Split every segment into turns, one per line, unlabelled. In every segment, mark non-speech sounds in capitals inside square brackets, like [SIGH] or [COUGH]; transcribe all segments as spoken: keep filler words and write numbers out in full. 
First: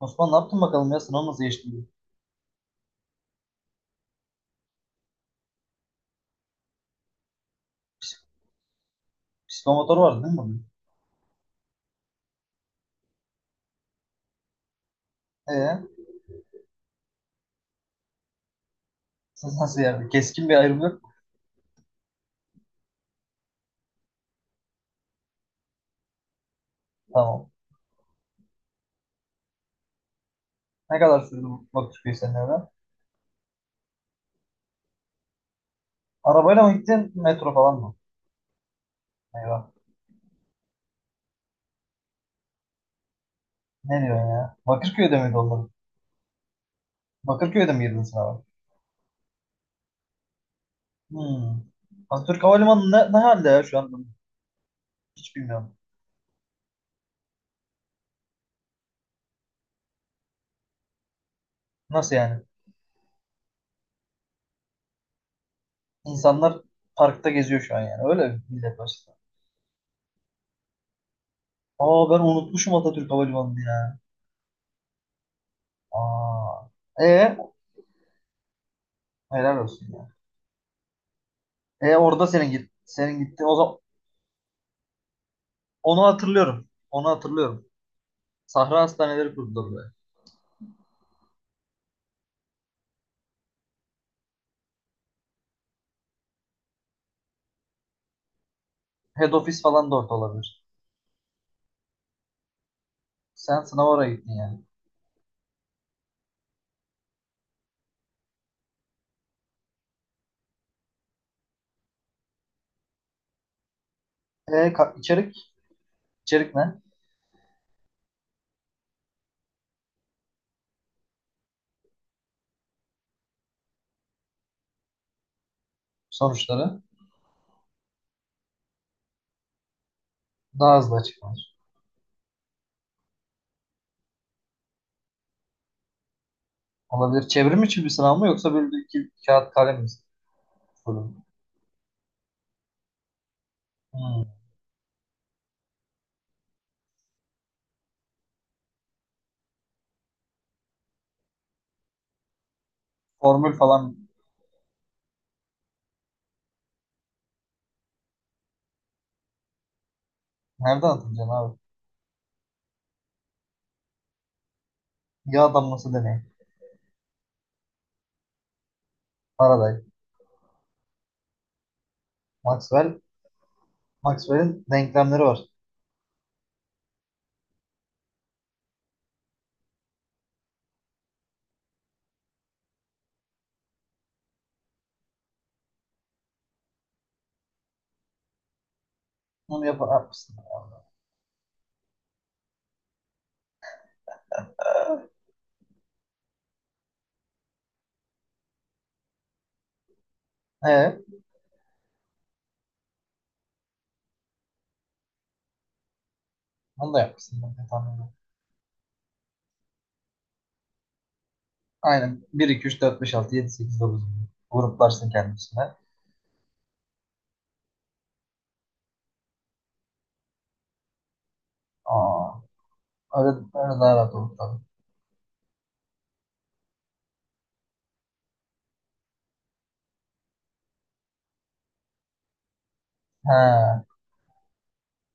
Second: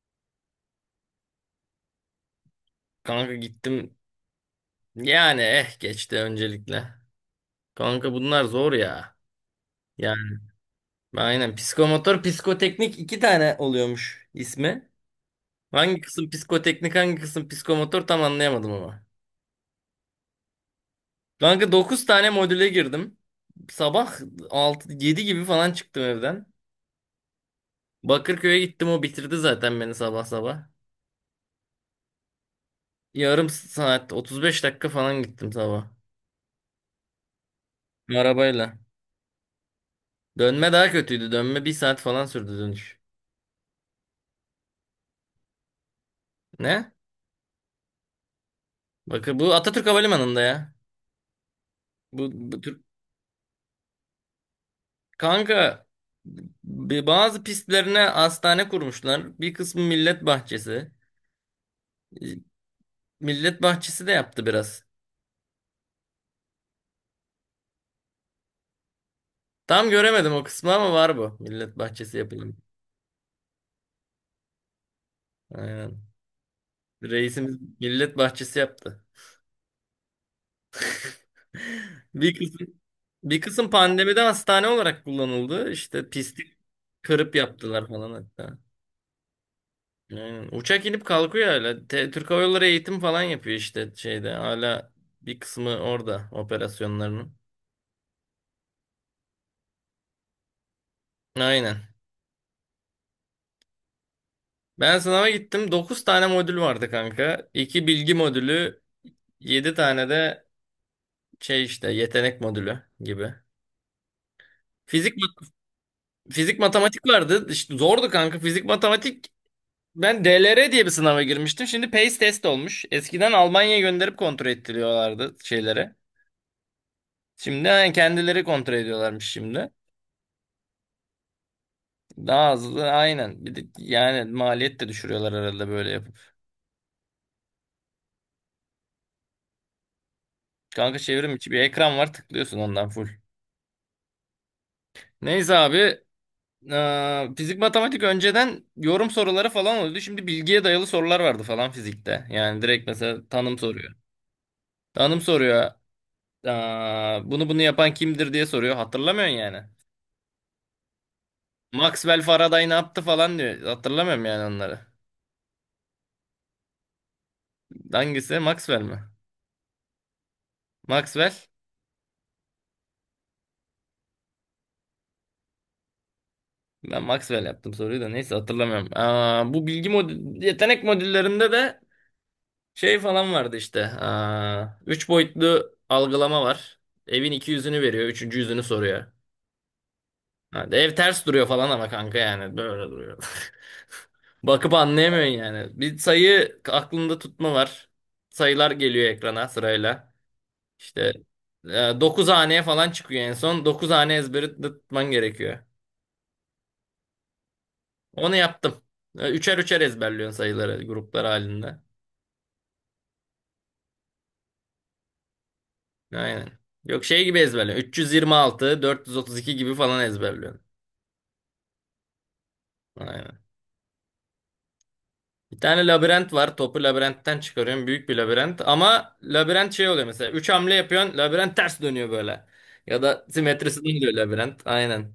Osman ne yaptın bakalım ya? Sınav nasıl geçti?
Kanka gittim. Yani eh geçti öncelikle. Kanka bunlar zor ya.
Pistol motoru vardı değil mi
Yani
bunun?
aynen psikomotor, psikoteknik iki tane oluyormuş ismi.
Ee,
Hangi kısım psikoteknik, hangi kısım psikomotor tam anlayamadım ama.
Siz nasıl yani? Keskin bir ayrım yok mu?
Kanka dokuz tane modüle girdim. Sabah altı yedi gibi falan çıktım evden.
Tamam.
Bakırköy'e gittim, o bitirdi zaten beni sabah sabah.
Ne kadar sürdü bu Bakırköy senin eve?
Yarım saat otuz beş dakika falan gittim sabah.
Arabayla mı gittin? Metro falan mı?
Arabayla.
Eyvah.
Dönme daha kötüydü. Dönme bir saat falan sürdü dönüş.
Ne diyorsun ya? Bakırköy'de miydi onlar?
Ne?
Bakırköy'de mi girdin sınava?
Bakın, bu Atatürk Havalimanı'nda ya.
Hmm.
Bu,
Atatürk
bu Türk-
Havalimanı ne, ne halde ya şu anda? Hiç bilmiyorum.
Kanka b- bazı pistlerine hastane kurmuşlar. Bir kısmı millet bahçesi.
Nasıl
E,
yani?
Millet bahçesi de yaptı biraz.
İnsanlar parkta geziyor şu an yani. Öyle mi millet başta.
Tam göremedim o kısmı ama var bu. Millet
Aa,
bahçesi
ben
yapayım.
unutmuşum Atatürk Havalimanı'nı ya.
Aynen.
Aa. E,
Reisimiz millet bahçesi yaptı.
helal olsun ya. E,
[LAUGHS]
orada
Bir
senin git
kısım
senin
bir
gitti o
kısım
zaman.
pandemide hastane olarak kullanıldı.
Onu
İşte pisti
hatırlıyorum. Onu
kırıp
hatırlıyorum.
yaptılar falan hatta.
Sahra hastaneleri kurdular buraya.
Aynen. Uçak inip kalkıyor hala. Te- Türk Hava Yolları eğitim falan yapıyor işte şeyde. Hala bir kısmı orada operasyonlarının.
Head office falan da orada olabilir.
Aynen.
Sen sınava oraya gittin yani.
Ben sınava gittim. Dokuz tane modül vardı kanka. iki bilgi modülü, yedi tane de şey işte yetenek modülü gibi.
E, ka-
Fizik mat-
içerik? İçerik
Fizik
ne?
matematik vardı. İşte zordu kanka fizik matematik. Ben D L R diye bir sınava girmiştim. Şimdi PACE test olmuş. Eskiden Almanya'ya gönderip kontrol ettiriyorlardı şeylere.
Sonuçları
Şimdi yani kendileri kontrol ediyorlarmış şimdi.
daha hızlı açıklanır.
Daha hızlı aynen. Bir de yani maliyet de düşürüyorlar herhalde böyle yapıp.
Olabilir. Çevrim için bir sınav mı, yoksa böyle bir iki kağıt kalem mi?
Kanka
Sorun.
çevrim içi bir ekran var, tıklıyorsun ondan full.
Hmm.
Neyse abi, eee, fizik matematik önceden yorum soruları falan oluyordu. Şimdi bilgiye dayalı sorular vardı falan fizikte. Yani direkt mesela
Formül
tanım soruyor.
falan
Tanım soruyor. Aa, bunu bunu yapan kimdir diye soruyor. Hatırlamıyorsun yani.
nereden hatırlayacaksın abi?
Maxwell Faraday ne yaptı falan diyor. Hatırlamıyorum yani onları.
Yağ damlası deneyi.
Hangisi? Maxwell mi?
Faraday.
Maxwell?
Maxwell. Maxwell'in denklemleri var.
Ben Maxwell yaptım soruyu da neyse hatırlamıyorum. Aa, bu bilgi mod yetenek modüllerinde de şey falan vardı işte. Aa, üç boyutlu algılama var. Evin iki yüzünü veriyor, üçüncü yüzünü soruyor.
Onu yap yapmışsın.
Ha, de ev ters duruyor falan ama kanka yani böyle duruyor. [LAUGHS] Bakıp anlayamıyorsun yani. Bir sayı aklında tutma var. Sayılar geliyor ekrana sırayla. İşte
Ee,
e, dokuz haneye falan çıkıyor en son. Dokuz hane ezberi tutman gerekiyor.
Onu da yapmışsın. Ben de tahmin ediyorum.
Onu yaptım. E, Üçer üçer ezberliyorsun sayıları gruplar halinde.
Aynen. Bir iki üç dört beş altı yedi sekiz dokuz. Gruplarsın kendisine.
Aynen. Yok, şey gibi ezberliyorsun. üç yüz yirmi altı, dört yüz otuz iki gibi falan ezberliyorsun.
Aa, öyle,
Aynen.
öyle daha rahat olur tabii.
Bir tane labirent var. Topu labirentten çıkarıyorsun. Büyük bir labirent. Ama labirent şey oluyor mesela. Üç hamle yapıyorsun. Labirent ters dönüyor böyle. Ya da
He.
simetrisinden dönüyor labirent. Aynen.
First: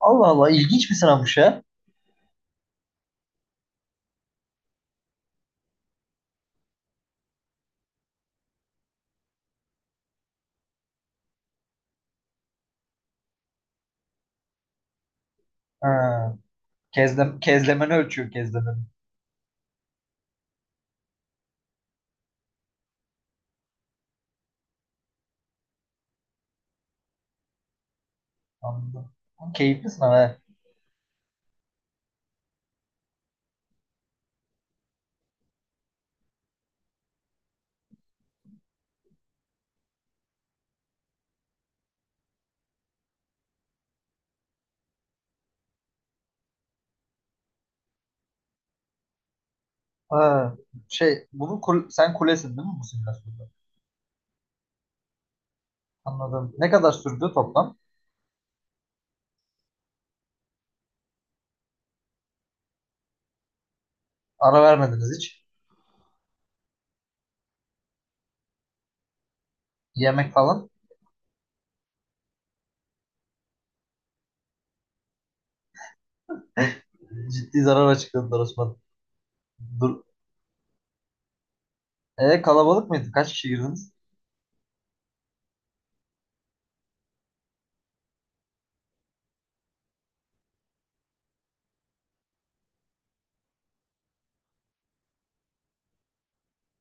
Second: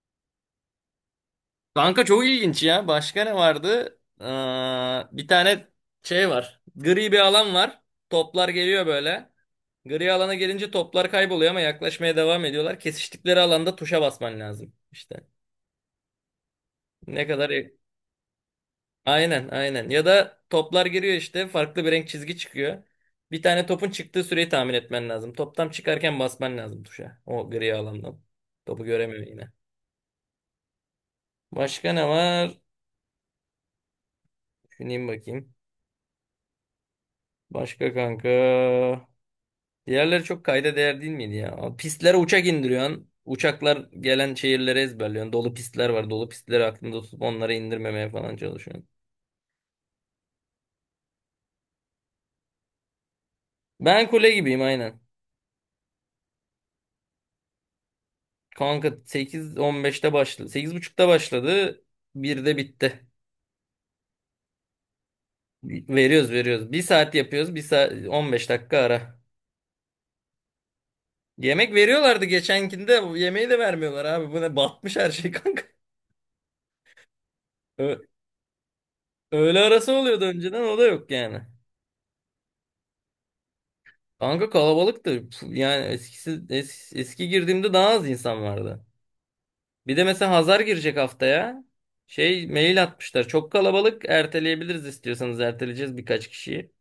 Allah Allah, ilginç bir sınavmış ha.
Kanka çok ilginç ya. Başka ne vardı? Ee, bir tane şey var. Gri bir alan var. Toplar geliyor böyle. Gri alana gelince toplar kayboluyor ama yaklaşmaya devam ediyorlar. Kesiştikleri alanda tuşa basman lazım. İşte
He.
ne
Kezlem,
kadar...
kezlemeni ölçüyor kezlemeni.
Aynen, aynen. Ya da toplar giriyor, işte farklı bir renk çizgi çıkıyor. Bir tane topun çıktığı süreyi tahmin etmen lazım. Top tam çıkarken basman lazım tuşa. O gri alandan. Topu
Anladım.
göremiyor yine.
Ama keyifli sınav he.
Başka ne var? Düşüneyim bakayım. Başka kanka. Diğerleri çok kayda değer değil miydi ya? Pistlere uçak indiriyorsun. Uçaklar gelen şehirlere ezberliyorsun. Dolu pistler var. Dolu pistleri aklında tutup onları indirmemeye falan çalışıyorsun.
Ha. Şey, bunu kul- sen kulesin değil mi bu simülasyonda?
Ben kule gibiyim aynen.
Anladım. Ne kadar sürdü toplam?
Kanka sekiz on beşte başladı. sekiz buçukta başladı. Birde bitti.
Ara vermediniz hiç.
Veriyoruz, veriyoruz. Bir saat yapıyoruz. Bir saat on beş dakika ara.
Yemek falan.
Yemek veriyorlardı geçenkinde. Bu yemeği de vermiyorlar abi. Bu ne batmış her şey kanka.
Ciddi zarar
Ö-
açıkladılar Osman.
Öğle arası
Dur.
oluyordu önceden, o da yok yani.
E, kalabalık mıydı? Kaç kişi girdiniz?
Kanka kalabalıktı. Yani eskisi eski, eski girdiğimde daha az insan vardı. Bir de mesela Hazar girecek haftaya. Şey, mail atmışlar. Çok kalabalık. Erteleyebiliriz, istiyorsanız erteleyeceğiz birkaç kişiyi.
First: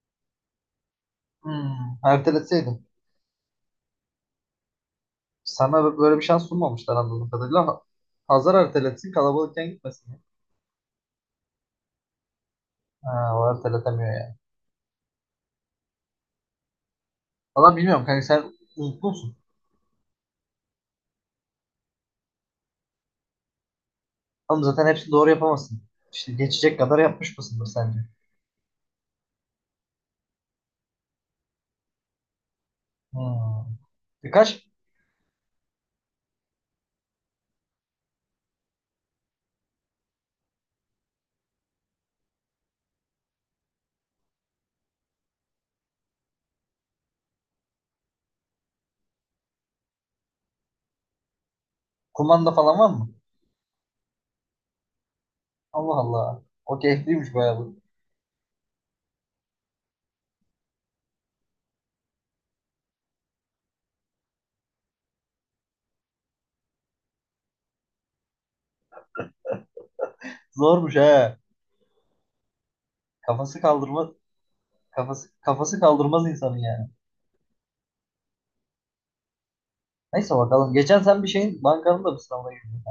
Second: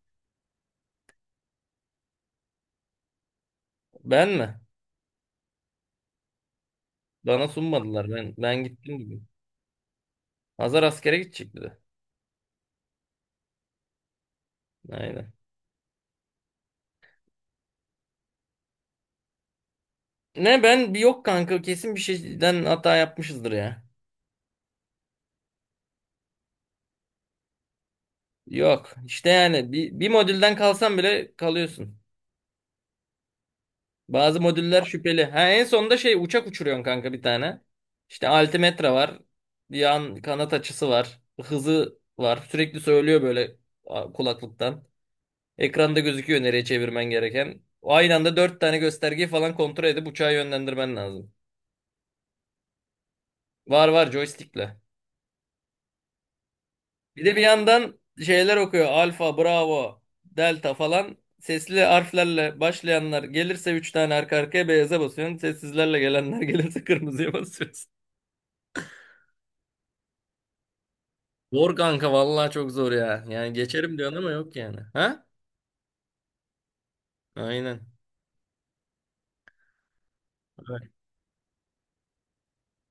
Hmm, erteletseydim.
Ben mi?
Sana böyle bir şans sunmamışlar anladığım
Bana
kadarıyla. Ha-
sunmadılar. Ben
Hazar
ben gittim
erteletsin,
gibi.
kalabalıkken gitmesin.
Hazar askere gidecek dedi.
Ha, o kadar ya.
Aynen.
Valla bilmiyorum kanka, sen unuttun musun?
Ne, ben bir yok kanka, kesin bir şeyden hata yapmışızdır ya.
Oğlum zaten hepsini doğru yapamazsın. İşte geçecek kadar yapmış mısındır sence?
Yok. İşte yani bir, bir modülden kalsan bile kalıyorsun.
Hmm.
Bazı
Birkaç
modüller şüpheli. Ha, en sonunda şey, uçak uçuruyorsun kanka bir tane. İşte altimetre var. Yan kanat açısı var. Hızı var. Sürekli söylüyor böyle a, kulaklıktan. Ekranda gözüküyor nereye çevirmen gereken. Aynı anda dört tane göstergeyi falan kontrol edip uçağı yönlendirmen lazım.
kumanda falan var mı?
Var, var, joystickle.
Allah Allah. O
Bir
keyifliymiş
de bir
bayağı bu.
yandan şeyler okuyor. Alfa, Bravo, Delta falan. Sesli harflerle başlayanlar gelirse üç tane arka arkaya beyaza basıyorsun. Sessizlerle gelenler gelirse kırmızıya basıyorsun.
Zormuş he.
Zor kanka, vallahi çok zor ya. Yani
Kafası
geçerim
kaldırmaz,
diyorsun ama yok yani. Ha?
kafası kafası kaldırmaz insanın yani.
Aynen.
Neyse bakalım.
Evet.
Geçen sen bir şeyin bankanın da bir sınavına girdin.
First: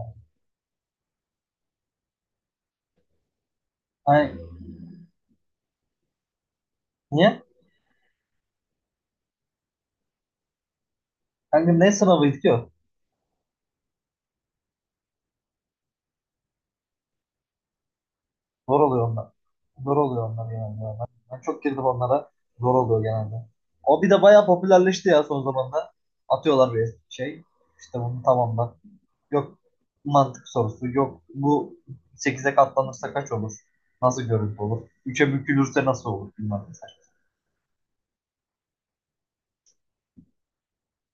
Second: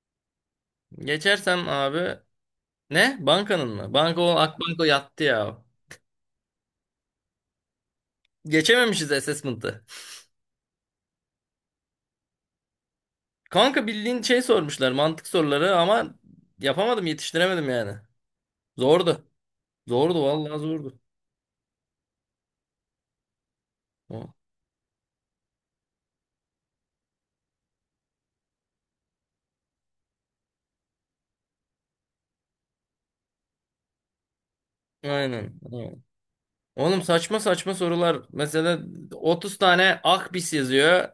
Geçersem abi ne? Bankanın mı? Banka, o
Hani
Akbanko yattı ya.
niye?
Geçememişiz assessment'ı.
Kanka ne sınavıydı ki o?
Kanka bildiğin şey sormuşlar, mantık soruları ama yapamadım, yetiştiremedim yani.
Zor oluyor
Zordu.
onlar. Zor
Zordu,
oluyor onlar
vallahi
genelde.
zordu.
Ben, ben çok girdim onlara. Zor oluyor genelde. O bir de
O-
bayağı popülerleşti ya son zamanlarda. Atıyorlar bir şey. İşte bunu tamamla. Yok, mantık sorusu. Yok, bu sekize katlanırsa kaç olur? Nasıl görüntü olur? Üçe
Aynen.
bükülürse
Aynen.
nasıl olur? Bilmem mesela.
Oğlum, saçma saçma sorular. Mesela otuz tane Akbis yazıyor.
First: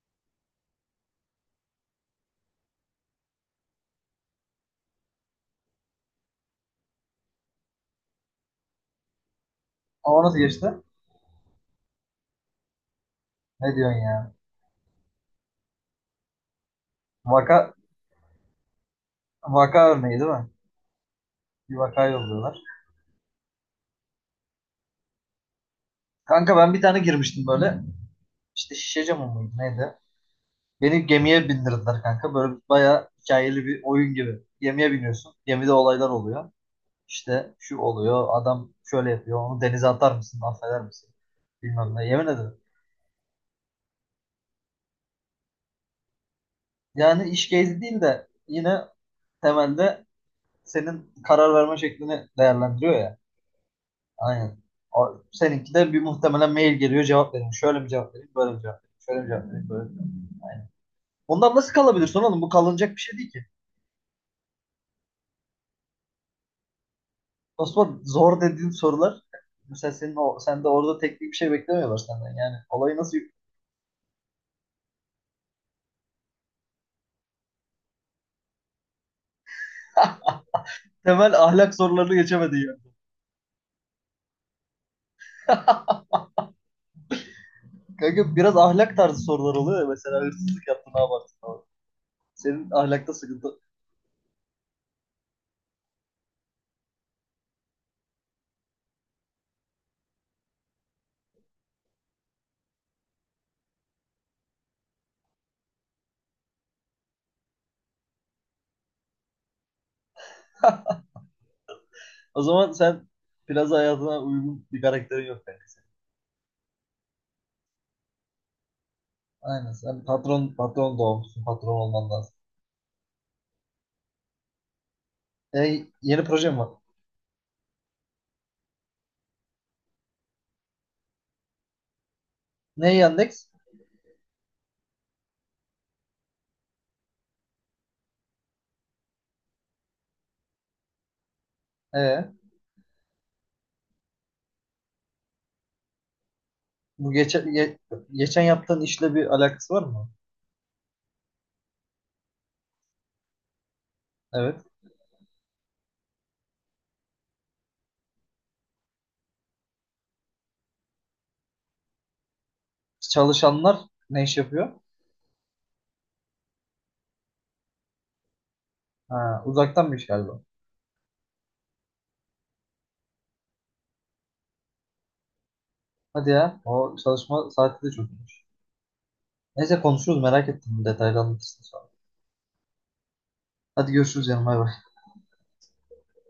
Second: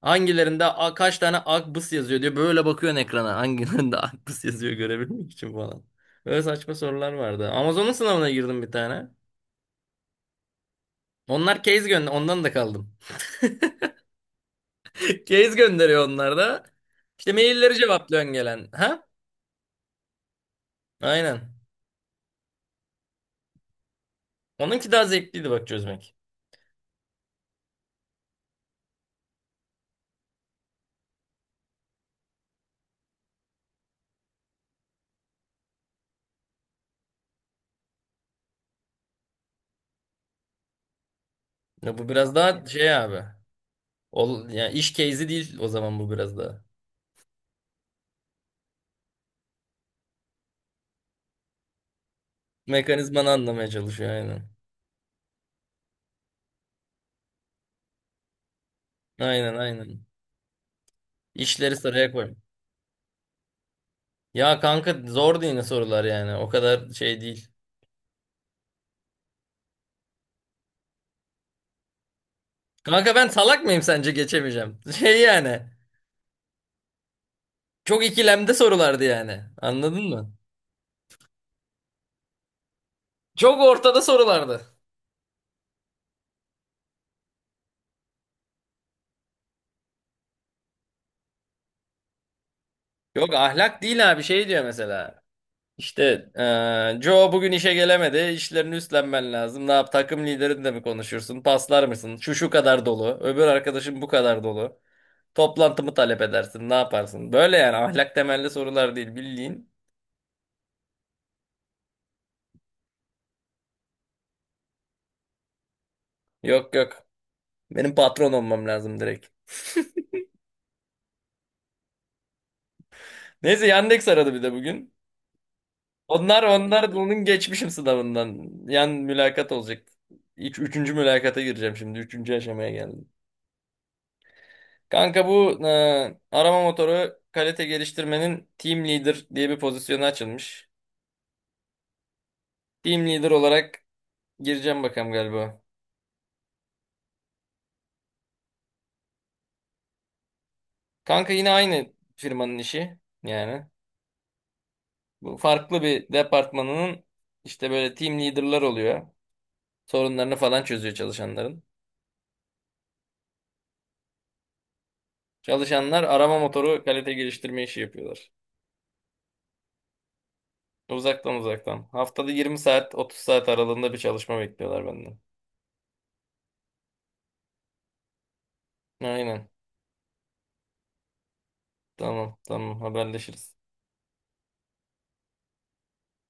Hangilerinde a- kaç tane akbıs yazıyor diyor. Böyle bakıyorsun ekrana. Hangilerinde [LAUGHS] akbıs yazıyor görebilmek için falan. Böyle saçma sorular vardı. Amazon'un sınavına girdim bir tane.
Ama nasıl geçti?
Onlar case gönder, ondan da kaldım.
Ne diyorsun ya?
[LAUGHS] Case gönderiyor onlar da. İşte
Vaka,
mailleri cevaplıyorsun gelen. Ha?
Vaka örneği değil mi?
Aynen.
Bir vaka yolluyorlar.
Onunki daha zevkliydi bak çözmek.
Kanka ben bir tane girmiştim böyle. İşte şişe camı mıydı neydi? Beni gemiye bindirdiler kanka. Böyle bayağı hikayeli bir oyun gibi. Gemiye biniyorsun. Gemide olaylar oluyor. İşte şu oluyor. Adam şöyle yapıyor. Onu denize atar mısın? Affeder misin? Bilmem
Ya
ne.
bu
Yemin
biraz
ederim.
daha şey abi. Ol, yani iş case'i değil o zaman, bu biraz daha.
Yani iş gezi değil de yine temelde senin karar verme şeklini değerlendiriyor ya.
Mekanizmanı anlamaya çalışıyor aynen.
Aynen. O, seninki de bir muhtemelen mail geliyor. Cevap vereyim. Şöyle mi cevap vereyim? Böyle mi cevap vereyim? Şöyle mi cevap
Aynen,
vereyim? Böyle mi cevap
aynen.
vereyim? Aynen. Bundan nasıl
İşleri sıraya
kalabilirsin
koymuş.
oğlum? Bu kalınacak bir şey değil ki.
Ya kanka, zor değil sorular yani. O kadar şey değil.
Osman, zor dediğin sorular mesela senin o, sen de orada teknik bir şey beklemiyorlar senden yani. Olayı
Kanka
nasıl,
ben salak mıyım sence geçemeyeceğim? [LAUGHS] Şey yani. Çok ikilemde sorulardı yani. Anladın mı?
temel ahlak sorularını geçemedi yani.
Çok ortada sorulardı.
Kanka biraz ahlak tarzı sorular oluyor ya, mesela hırsızlık yaptın ne yaparsın falan. Senin ahlakta
Yok,
sıkıntı.
ahlak değil abi, şey diyor mesela. İşte eee Joe bugün işe gelemedi. İşlerini üstlenmen lazım. Ne yap, takım liderinle mi konuşursun? Paslar mısın? Şu şu kadar dolu. Öbür arkadaşım bu kadar dolu. Toplantımı talep edersin. Ne yaparsın? Böyle yani, ahlak temelli sorular değil bildiğin.
O zaman sen biraz hayatına uygun bir karakterin yok kanka senin.
Yok, yok. Benim patron olmam lazım direkt.
Aynen, sen patron, patron doğmuşsun, patron olman lazım.
Neyse, Yandex aradı bir de bugün.
E, yeni
Onlar
projem var.
onlar bunun geçmişim sınavından. Yan mülakat olacak. İç, üçüncü mülakata gireceğim şimdi. Üçüncü aşamaya
Ne
geldim.
Yandex?
Kanka bu e, arama motoru kalite geliştirmenin team leader diye bir pozisyonu açılmış.
E,
Team leader olarak gireceğim bakalım galiba.
bu geçen ge- geçen yaptığın işle bir alakası var mı?
Kanka yine aynı firmanın işi yani.
Evet.
Bu farklı bir departmanının, işte böyle team leader'lar oluyor. Sorunlarını falan çözüyor çalışanların.
Çalışanlar ne iş yapıyor?
Çalışanlar arama motoru kalite geliştirme işi yapıyorlar.
Ha, uzaktanmış galiba.
Uzaktan, uzaktan. Haftada yirmi saat otuz saat aralığında bir çalışma bekliyorlar benden.
Hadi ya. O çalışma saati de çok çokmuş.
Aynen.
Neyse konuşuruz, merak ettim. Detaylı anlatırsın sonra.
Tamam, tamam, haberleşiriz.
Hadi görüşürüz canım. Bay bay.